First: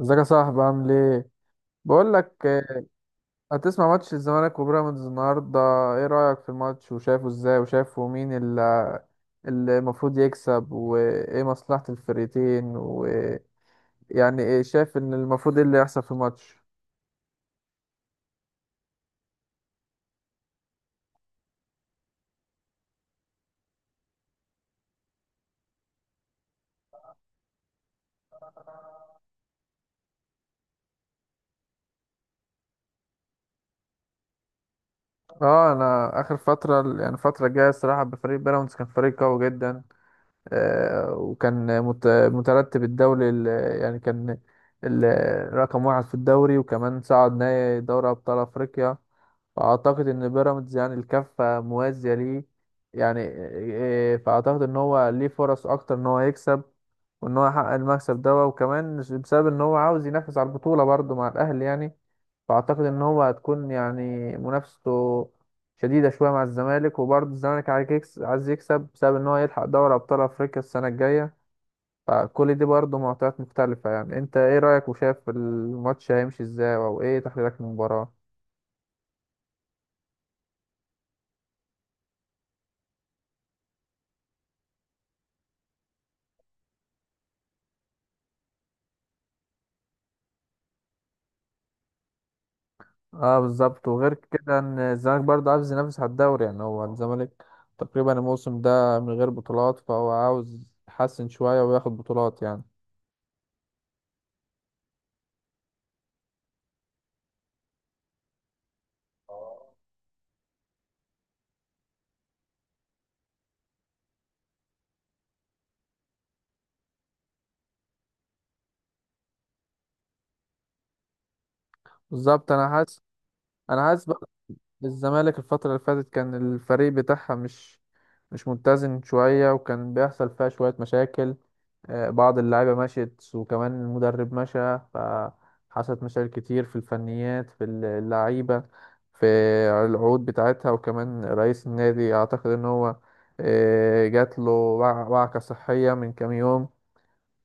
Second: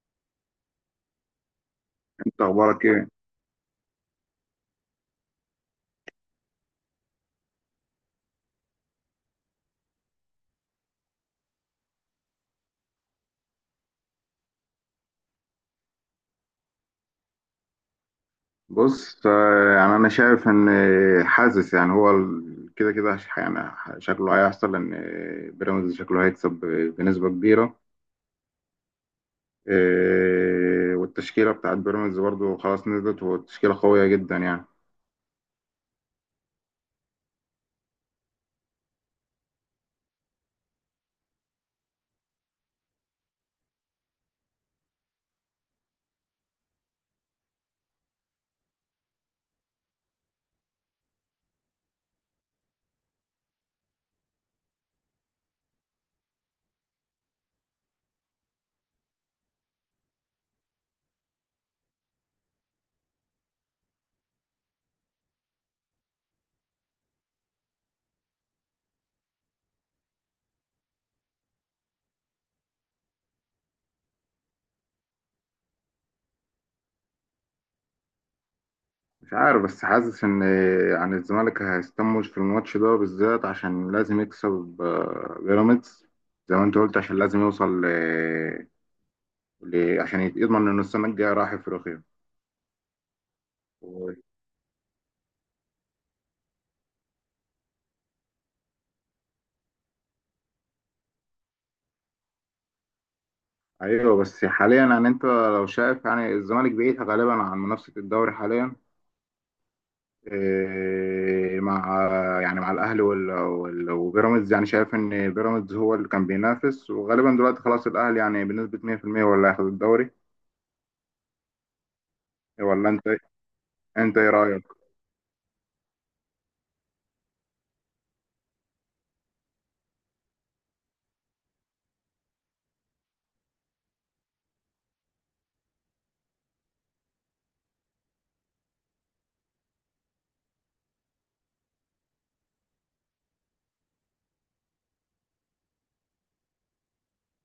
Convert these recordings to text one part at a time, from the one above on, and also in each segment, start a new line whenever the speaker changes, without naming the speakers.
ازيك يا صاحبي؟ عامل ايه؟ بقول
انت
لك،
اخبارك ايه؟
هتسمع ماتش الزمالك وبيراميدز النهارده؟ ايه رأيك في الماتش؟ وشايفه ازاي؟ وشايفه مين اللي المفروض يكسب؟ وايه مصلحة الفريقين؟ ويعني ايه شايف ان المفروض ايه اللي يحصل في الماتش؟
بص، يعني انا شايف ان حاسس يعني هو ال- كده كده ش- يعني ح- شكله هيحصل ان بيراميدز شكله هيكسب بنسبة كبيرة. والتشكيلة بتاعت بيراميدز برضو خلاص نزلت، والتشكيلة قوية جدا يعني.
اه، انا اخر فترة، يعني الفترة الجاية، الصراحة، بفريق بيراميدز كان فريق قوي جدا. آه، وكان مترتب الدوري، يعني كان رقم 1 في الدوري، وكمان صعد نهائي دوري ابطال افريقيا. فأعتقد إن بيراميدز يعني الكفة موازية ليه، يعني إيه. فأعتقد إن هو ليه فرص أكتر إن هو يكسب، وإن هو يحقق المكسب ده، وكمان بسبب إن هو عاوز ينافس على البطولة برضه مع الأهلي يعني. فأعتقد إن هو هتكون يعني منافسته شديدة شوية مع الزمالك. وبرضه الزمالك عايز عايز يكسب بسبب إن هو يلحق دوري أبطال أفريقيا السنة الجاية. فكل دي برضه معطيات مختلفة. يعني أنت إيه رأيك؟ وشايف الماتش هيمشي إزاي؟ أو إيه تحليلك للمباراة؟
مش عارف بس حاسس ان يعني الزمالك هيستموش في الماتش ده بالذات عشان لازم يكسب. بيراميدز زي ما انت قلت عشان لازم يوصل عشان يضمن انه السنة الجاية رايح افريقيا.
اه، بالظبط. وغير كده ان الزمالك برضه عاوز ينافس على الدوري، يعني هو الزمالك تقريبا الموسم ده من غير بطولات، فهو عاوز يحسن شوية وياخد بطولات يعني.
ايوه بس حاليا يعني انت لو شايف يعني الزمالك بعيد غالبا عن منافسه الدوري حاليا. إيه مع يعني مع الاهلي وبيراميدز، يعني شايف ان بيراميدز هو اللي كان بينافس، وغالبا دلوقتي خلاص الاهلي يعني بنسبه 100% ولا هياخد الدوري؟
بالظبط. انا
ولا
حاسس
انت
انا حاسس
انت
بقى
ايه رايك؟
إن الزمالك الفترة اللي فاتت كان الفريق بتاعها مش متزن شوية، وكان بيحصل فيها شوية مشاكل. بعض اللعيبة مشيت، وكمان المدرب مشى، فحصلت مشاكل كتير في الفنيات، في اللعيبة، في العقود بتاعتها. وكمان رئيس النادي أعتقد إن هو جات له وعكة صحية من كام يوم.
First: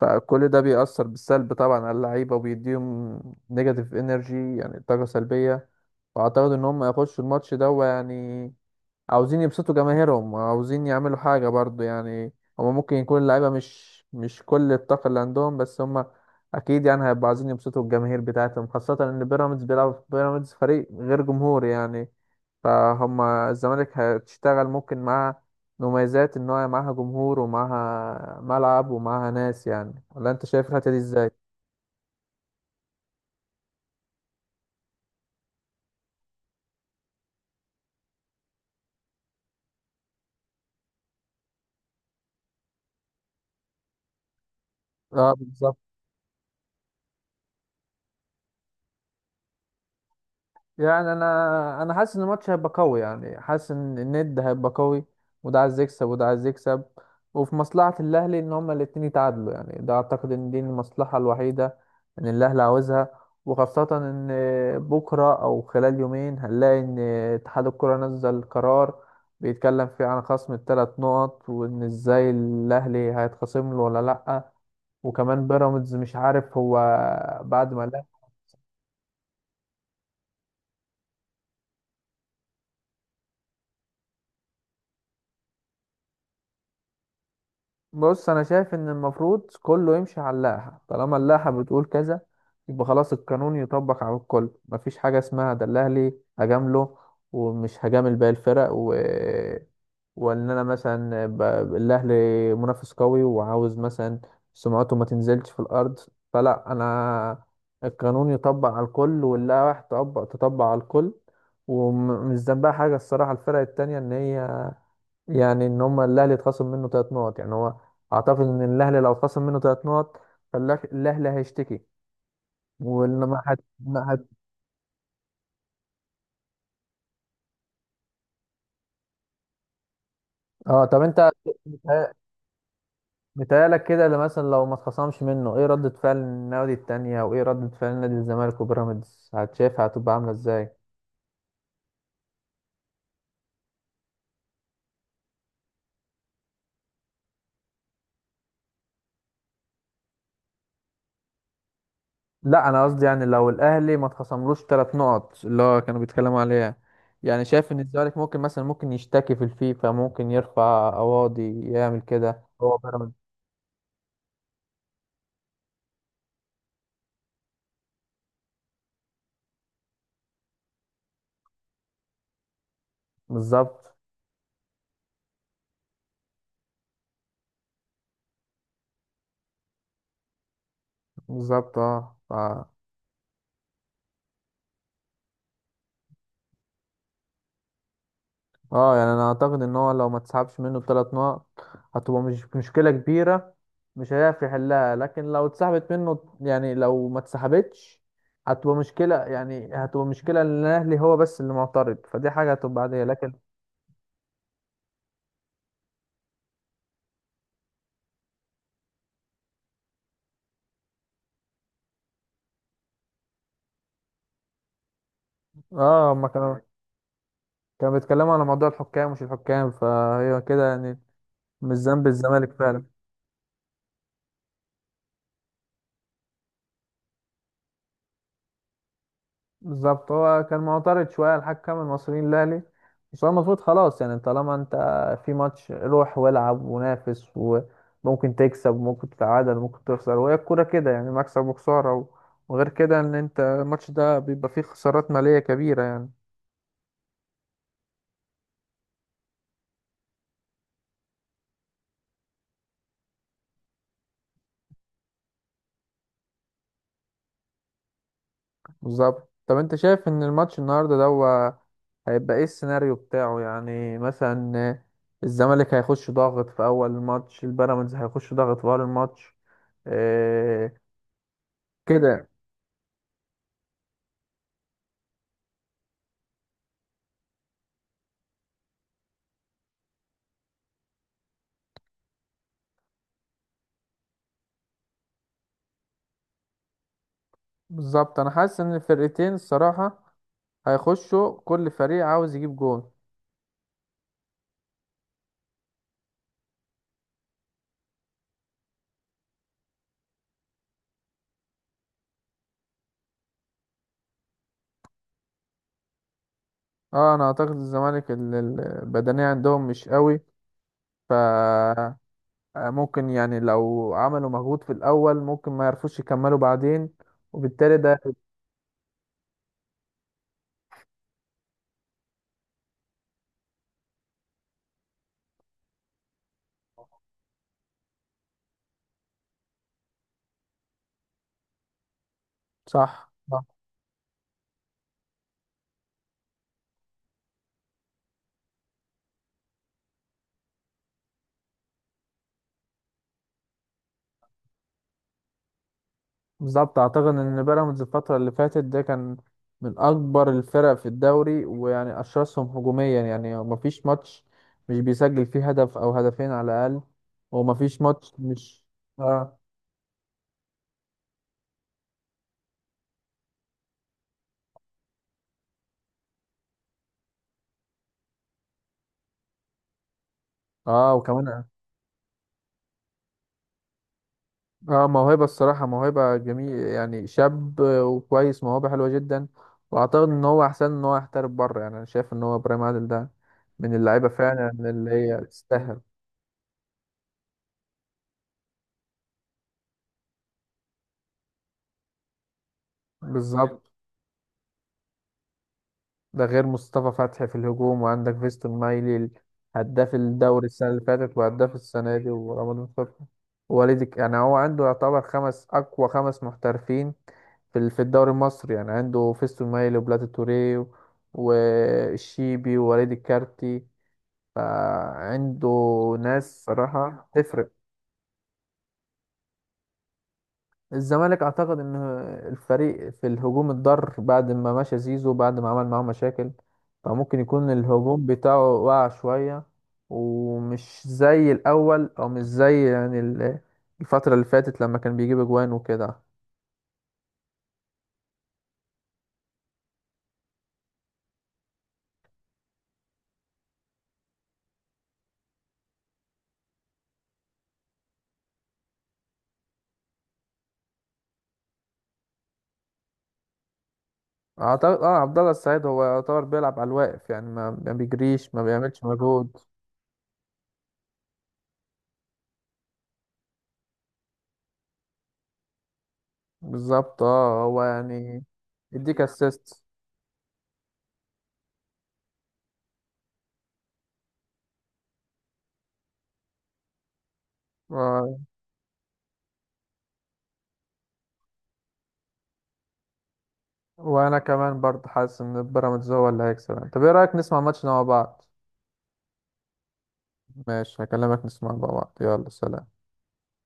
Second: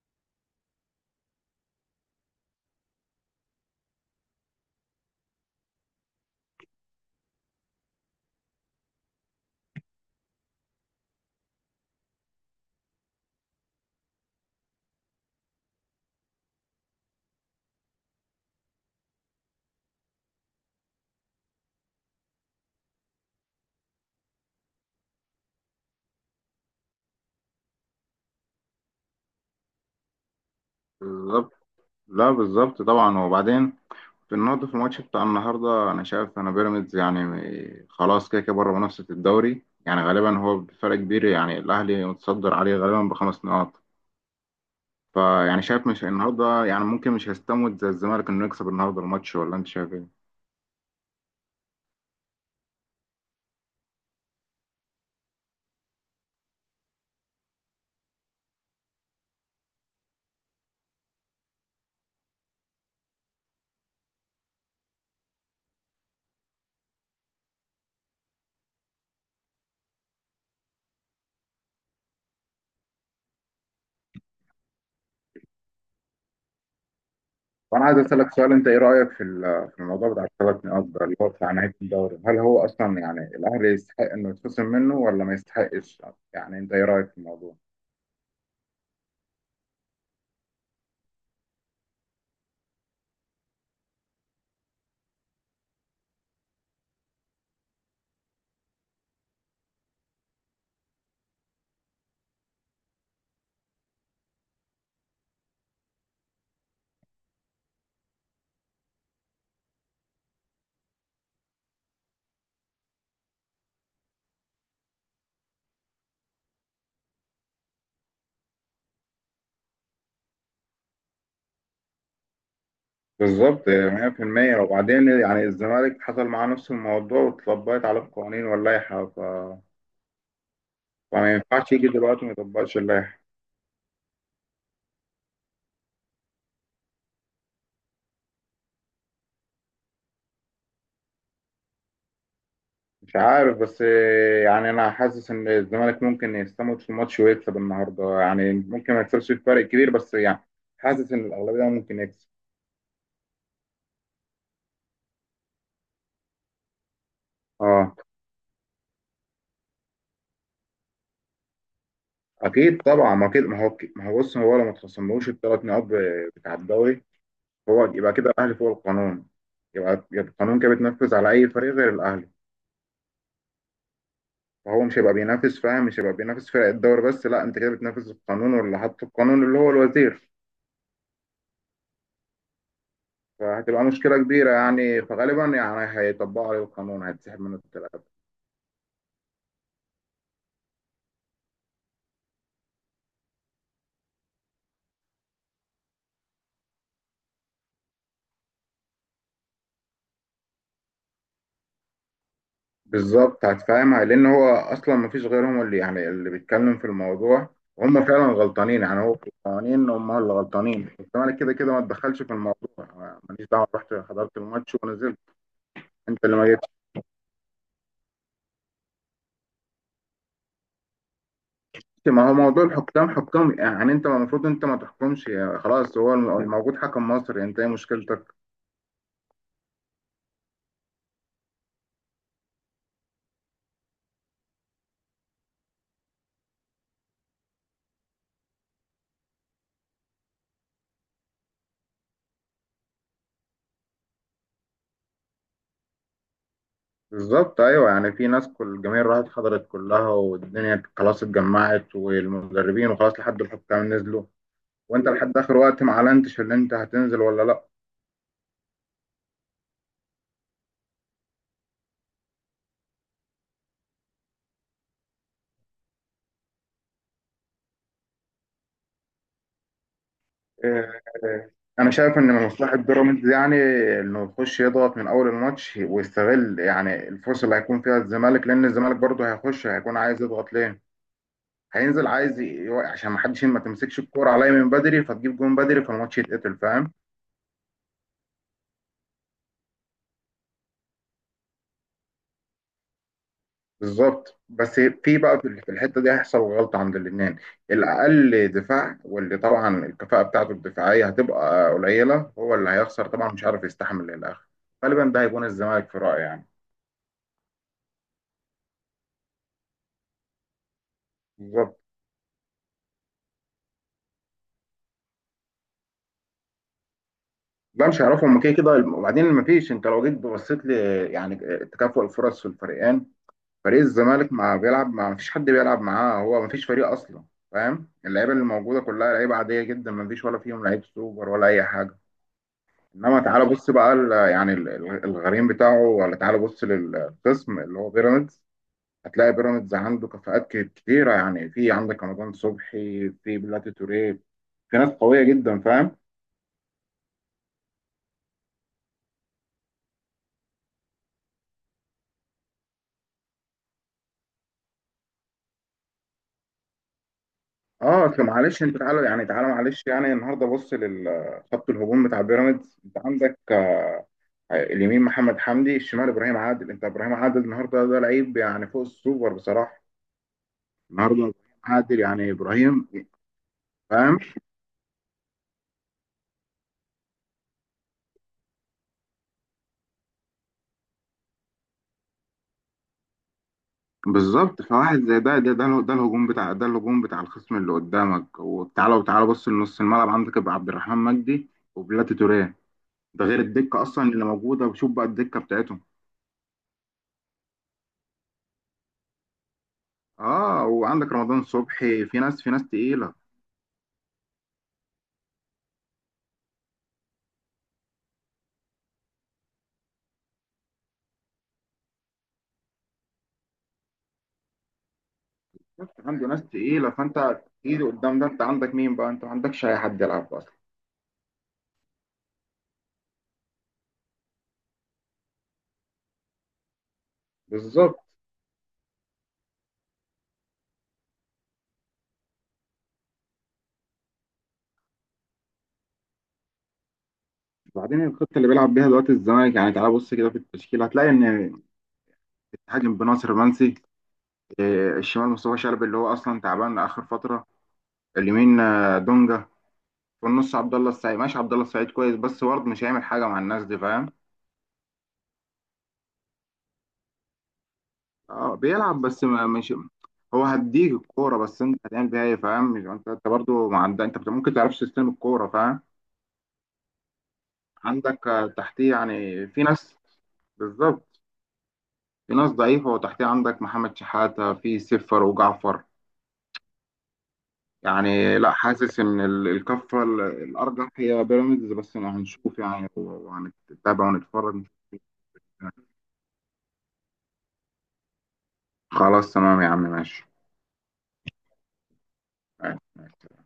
فكل ده بيأثر بالسلب طبعا على اللعيبة، وبيديهم نيجاتيف انرجي، يعني طاقة سلبية. وأعتقد إن هم هيخشوا الماتش ده، يعني عاوزين يبسطوا جماهيرهم، وعاوزين يعملوا حاجة برضو يعني. هما ممكن يكون اللعيبة مش كل الطاقة اللي عندهم، بس هما أكيد يعني هيبقوا عايزين يبسطوا الجماهير بتاعتهم، خاصة إن بيراميدز فريق غير جمهوري يعني. فهم الزمالك هتشتغل ممكن مع مميزات إن هو معاها جمهور ومعاها ملعب ومعاها ناس يعني. ولا أنت شايف الحتة دي إزاي؟
بالظبط. لا بالظبط طبعا. وبعدين في النهارده، في الماتش بتاع النهارده، انا شايف انا بيراميدز يعني خلاص كده كده بره منافسه الدوري، يعني غالبا هو بفرق كبير، يعني الاهلي متصدر عليه غالبا بخمس نقاط.
اه،
فيعني
بالظبط.
شايف مش النهارده، يعني ممكن مش هيستموت زي الزمالك انه يكسب النهارده الماتش، ولا انت شايف ايه؟
يعني انا حاسس ان الماتش هيبقى قوي، يعني حاسس ان الند هيبقى قوي، وده عايز يكسب وده عايز يكسب. وفي مصلحة الاهلي ان هما الاتنين يتعادلوا، يعني ده اعتقد ان دي المصلحة الوحيدة ان الاهلي عاوزها. وخاصة ان بكرة او خلال يومين هنلاقي ان اتحاد الكرة نزل قرار بيتكلم فيه عن خصم ال3 نقط، وان ازاي الاهلي هيتخصم له ولا لأ. وكمان بيراميدز مش عارف هو بعد ما
وانا عايز
الاهلي...
اسالك سؤال، انت ايه رايك في في الموضوع بتاع الثلاث نقاط ده، اللي هو بتاع نهايه الدوري؟ هل هو اصلا يعني الاهلي يستحق انه يتخصم منه ولا ما يستحقش؟ يعني انت ايه رايك في الموضوع؟
بص، انا شايف ان المفروض كله يمشي على اللائحه، طالما اللائحه بتقول كذا يبقى خلاص، القانون يطبق على الكل، مفيش حاجه اسمها ده الاهلي هجامله ومش هجامل باقي الفرق وان انا مثلا ب... الاهلي منافس قوي وعاوز مثلا سمعته ما تنزلش في الارض. فلا، انا القانون يطبق على الكل، واللائحه تطبق على الكل. ومش ذنبها حاجه الصراحه الفرق التانية ان هي، يعني ان هم الاهلي اتخصم منه 3 نقط، يعني هو اعتقد ان الاهلي لو اتخصم منه 3 نقط فالاهلي هيشتكي ولما هت...
بالظبط
ما هت...
100%. وبعدين يعني الزمالك حصل معاه نفس الموضوع واتطبقت عليه القوانين واللائحه،
اه، طب انت
فما ينفعش يجي دلوقتي ما يطبقش اللائحه.
متهيألك كده اللي مثلا لو ما اتخصمش منه ايه ردة فعل النادي التانية؟ وايه ردة فعل نادي الزمالك وبيراميدز؟ هتشافها هتبقى عاملة ازاي؟
مش عارف بس، يعني انا حاسس ان الزمالك ممكن يستموت في الماتش ويكسب النهارده، يعني ممكن ما يكسبش بفرق كبير بس يعني حاسس ان الاغلبيه ممكن يكسب.
لا، انا قصدي يعني لو الاهلي ما اتخصملوش 3 نقط اللي هو كانوا بيتكلموا عليها، يعني شايف ان
اه
الزمالك ممكن مثلا ممكن يشتكي في الفيفا، ممكن يرفع قواضي، يعمل كده هو
اكيد طبعا. ما
بيراميدز.
اكيد ما هو ما هو بص، هو لو ما تخصملوش الثلاث نقاط بتاع الدوري، هو يبقى كده الاهلي فوق القانون، يبقى القانون كده بتنفذ على اي فريق غير الاهلي.
بالظبط،
فهو مش هيبقى بينافس، فاهم؟ مش هيبقى بينافس فرق الدوري بس، لا انت كده بتنافس القانون واللي حط القانون اللي هو الوزير.
بالظبط. اه،
فهتبقى مشكلة كبيرة يعني، فغالبا يعني هيطبقوا عليه القانون هيتسحب منه التلاتة.
اه، يعني انا اعتقد ان هو لو ما تسحبش منه ب3 نقط هتبقى مش مشكلة كبيرة، مش هيعرف يحلها. لكن لو اتسحبت منه، يعني لو ما اتسحبتش، هتبقى مشكلة، يعني هتبقى مشكلة ان الاهلي هو بس اللي معترض، فدي حاجة هتبقى عادية. لكن...
بالظبط هتفهمها، لأن هو أصلا مفيش غيرهم اللي يعني اللي بيتكلم في الموضوع. وهم فعلا غلطانين، يعني هو في القوانين هم اللي غلطانين، الزمالك كده كده ما تدخلش في الموضوع، أنا ماليش دعوة، رحت حضرت الماتش ونزلت.
اه،
أنت
هما
اللي ما
كانوا
جيتش.
كانوا بيتكلموا على موضوع الحكام، مش الحكام، فهي كده يعني. مش ذنب
ما هو
الزمالك
موضوع
فعلا.
الحكام حكام، يعني أنت المفروض أنت ما تحكمش يعني، خلاص هو الموجود حكم مصري، أنت إيه مشكلتك؟
بالظبط. هو كان معترض شوية على الحكم المصريين الأهلي. بس هو المفروض خلاص يعني طالما أنت في ماتش روح والعب ونافس، وممكن تكسب وممكن تتعادل وممكن تخسر، وهي الكورة كده يعني، مكسب وخسارة وغير كده إن أنت الماتش ده بيبقى فيه خسارات مالية كبيرة يعني.
بالظبط ايوه، يعني في ناس كل الجماهير راحت حضرت كلها، والدنيا خلاص اتجمعت، والمدربين، وخلاص لحد الحكام نزلوا، وانت لحد اخر وقت ما اعلنتش اللي انت هتنزل ولا لا.
بالظبط. طب أنت شايف إن الماتش النهاردة ده هو هيبقى إيه السيناريو بتاعه؟ يعني مثلا الزمالك هيخش ضاغط في أول الماتش؟ البيراميدز هيخش ضاغط في أول الماتش؟ إيه
إيه، انا
كده
شايف ان
يعني.
من مصلحه بيراميدز يعني انه يخش يضغط من اول الماتش، ويستغل يعني الفرصه اللي هيكون فيها الزمالك، لان الزمالك برضه هيخش هيكون عايز يضغط ليه. هينزل عايز يوقع عشان ما حدش ما تمسكش الكوره عليا من بدري فتجيب جون بدري فالماتش يتقتل، فاهم؟
بالظبط. انا حاسس ان الفرقتين الصراحه هيخشوا كل فريق عاوز يجيب جون.
بالظبط. بس في بقى، في الحته دي هيحصل غلطه عند الاثنين. الاقل دفاع واللي طبعا الكفاءه بتاعته الدفاعيه هتبقى قليله هو اللي هيخسر طبعا، مش عارف يستحمل للاخر. غالبا ده هيكون الزمالك في رايي يعني.
اه، انا اعتقد الزمالك البدنيه عندهم مش قوي. ف
بالظبط.
ممكن يعني لو عملوا مجهود في الاول ممكن ما يعرفوش يكملوا بعدين، وبالتالي
لا
ده.
مش هيعرفوا هم كده كده. وبعدين ما فيش، انت لو جيت بصيت ل يعني تكافؤ الفرص في الفريقين، فريق الزمالك ما بيلعب، ما فيش حد بيلعب معاه، هو ما فيش فريق اصلا، فاهم؟ اللعيبه اللي موجوده كلها لعيبه عاديه جدا، ما فيش ولا فيهم لعيب سوبر ولا اي حاجه.
صح،
انما
صح.
تعالى بص بقى الغريم بتاعه، ولا تعالى بص للقسم اللي هو بيراميدز، هتلاقي بيراميدز عنده كفاءات كتيره، يعني في عندك رمضان صبحي، في بلاتي توريه، في ناس قويه جدا، فاهم؟
بالظبط. اعتقد ان بيراميدز الفتره اللي فاتت ده كان من اكبر الفرق في الدوري، ويعني اشرسهم هجوميا. يعني مفيش ماتش مش بيسجل فيه هدف او هدفين على الاقل. ومفيش
اه
ماتش
اصل
مش
معلش انت تعالى، يعني
اه،
تعالى معلش يعني، النهارده بص للخط الهجوم بتاع بيراميدز، انت عندك اليمين محمد حمدي، الشمال ابراهيم عادل، انت ابراهيم عادل النهارده ده لعيب يعني فوق السوبر بصراحه.
اه.
النهارده ابراهيم
وكمان
عادل، يعني ابراهيم، فاهم؟
اه موهبة الصراحة، موهبة جميل، يعني شاب وكويس، موهبة حلوة جدا. واعتقد ان هو احسن ان هو يحترف بره، يعني انا شايف ان هو ابراهيم عادل ده من اللعيبة فعلا
بالظبط.
اللي
فواحد زي
هي
ده ده
تستاهل.
ده, ده الهجوم بتاع، ده الهجوم بتاع الخصم اللي قدامك. وتعالى، وتعالى بص لنص الملعب، عندك يبقى عبد الرحمن مجدي وبلاتي توريه. ده غير
بالظبط.
الدكه اصلا اللي موجوده، وشوف بقى الدكه بتاعتهم.
ده غير مصطفى فتحي في الهجوم، وعندك فيستون مايلي، هداف الدوري
اه
السنة اللي
وعندك
فاتت
رمضان
وهداف السنة
صبحي،
دي،
في ناس، في
ورمضان
ناس
صبحي.
تقيله.
ووالدك يعني هو عنده يعتبر خمس أقوى 5 محترفين في في الدوري المصري، يعني عنده فيستون مايلي وبلاتي توريه والشيبي ووليد الكارتي. فعنده
شفت عنده
ناس
ناس تقيله،
صراحة
فانت
تفرق.
ايد قدام ده، انت عندك مين بقى؟ انت ما عندكش اي حد يلعب اصلا.
الزمالك اعتقد ان الفريق في الهجوم اتضر بعد ما مشى زيزو، بعد ما عمل معاه مشاكل. فممكن يكون
بالظبط.
الهجوم بتاعه وقع شوية، ومش زي الاول، او مش زي يعني الفترة اللي فاتت لما كان بيجيب اجوان وكده.
بعدين الخطه اللي بيلعب بيها دلوقتي الزمالك يعني، تعالى بص كده في التشكيل هتلاقي ان بتهاجم بناصر منسي، الشمال مصطفى شلبي اللي هو اصلا تعبان اخر فتره، اليمين دونجا، في النص عبد الله السعيد. ماشي عبد الله السعيد كويس، بس برضه مش هيعمل حاجه مع الناس دي، فاهم؟
اعتقد عبد الله السعيد هو يعتبر بيلعب على الواقف، يعني ما بيجريش، ما
اه
بيعملش
بيلعب بس
مجهود.
ما مش، هو هديك الكوره بس انت هتعمل بيها ايه، فاهم؟ انت برضه ما عندك، انت ممكن تعرفش تستلم الكوره، فاهم؟
بالظبط. اه هو يعني
عندك تحتيه
يديك
يعني
اسيست.
في ناس. بالظبط. في ناس ضعيفه، وتحتيه عندك محمد شحاته في سفر وجعفر. يعني لا، حاسس ان الكفه الارجح هي بيراميدز، بس هنشوف يعني وهنتابع
وانا كمان
ونتفرج.
برضه حاسس ان بيراميدز هو اللي هيكسب يعني. طب ايه رايك نسمع ماتشنا مع بعض؟
خلاص تمام يا عم، ماشي.
ماشي، هكلمك، نسمع مع بعض، يلا، سلام.
معاك معاك.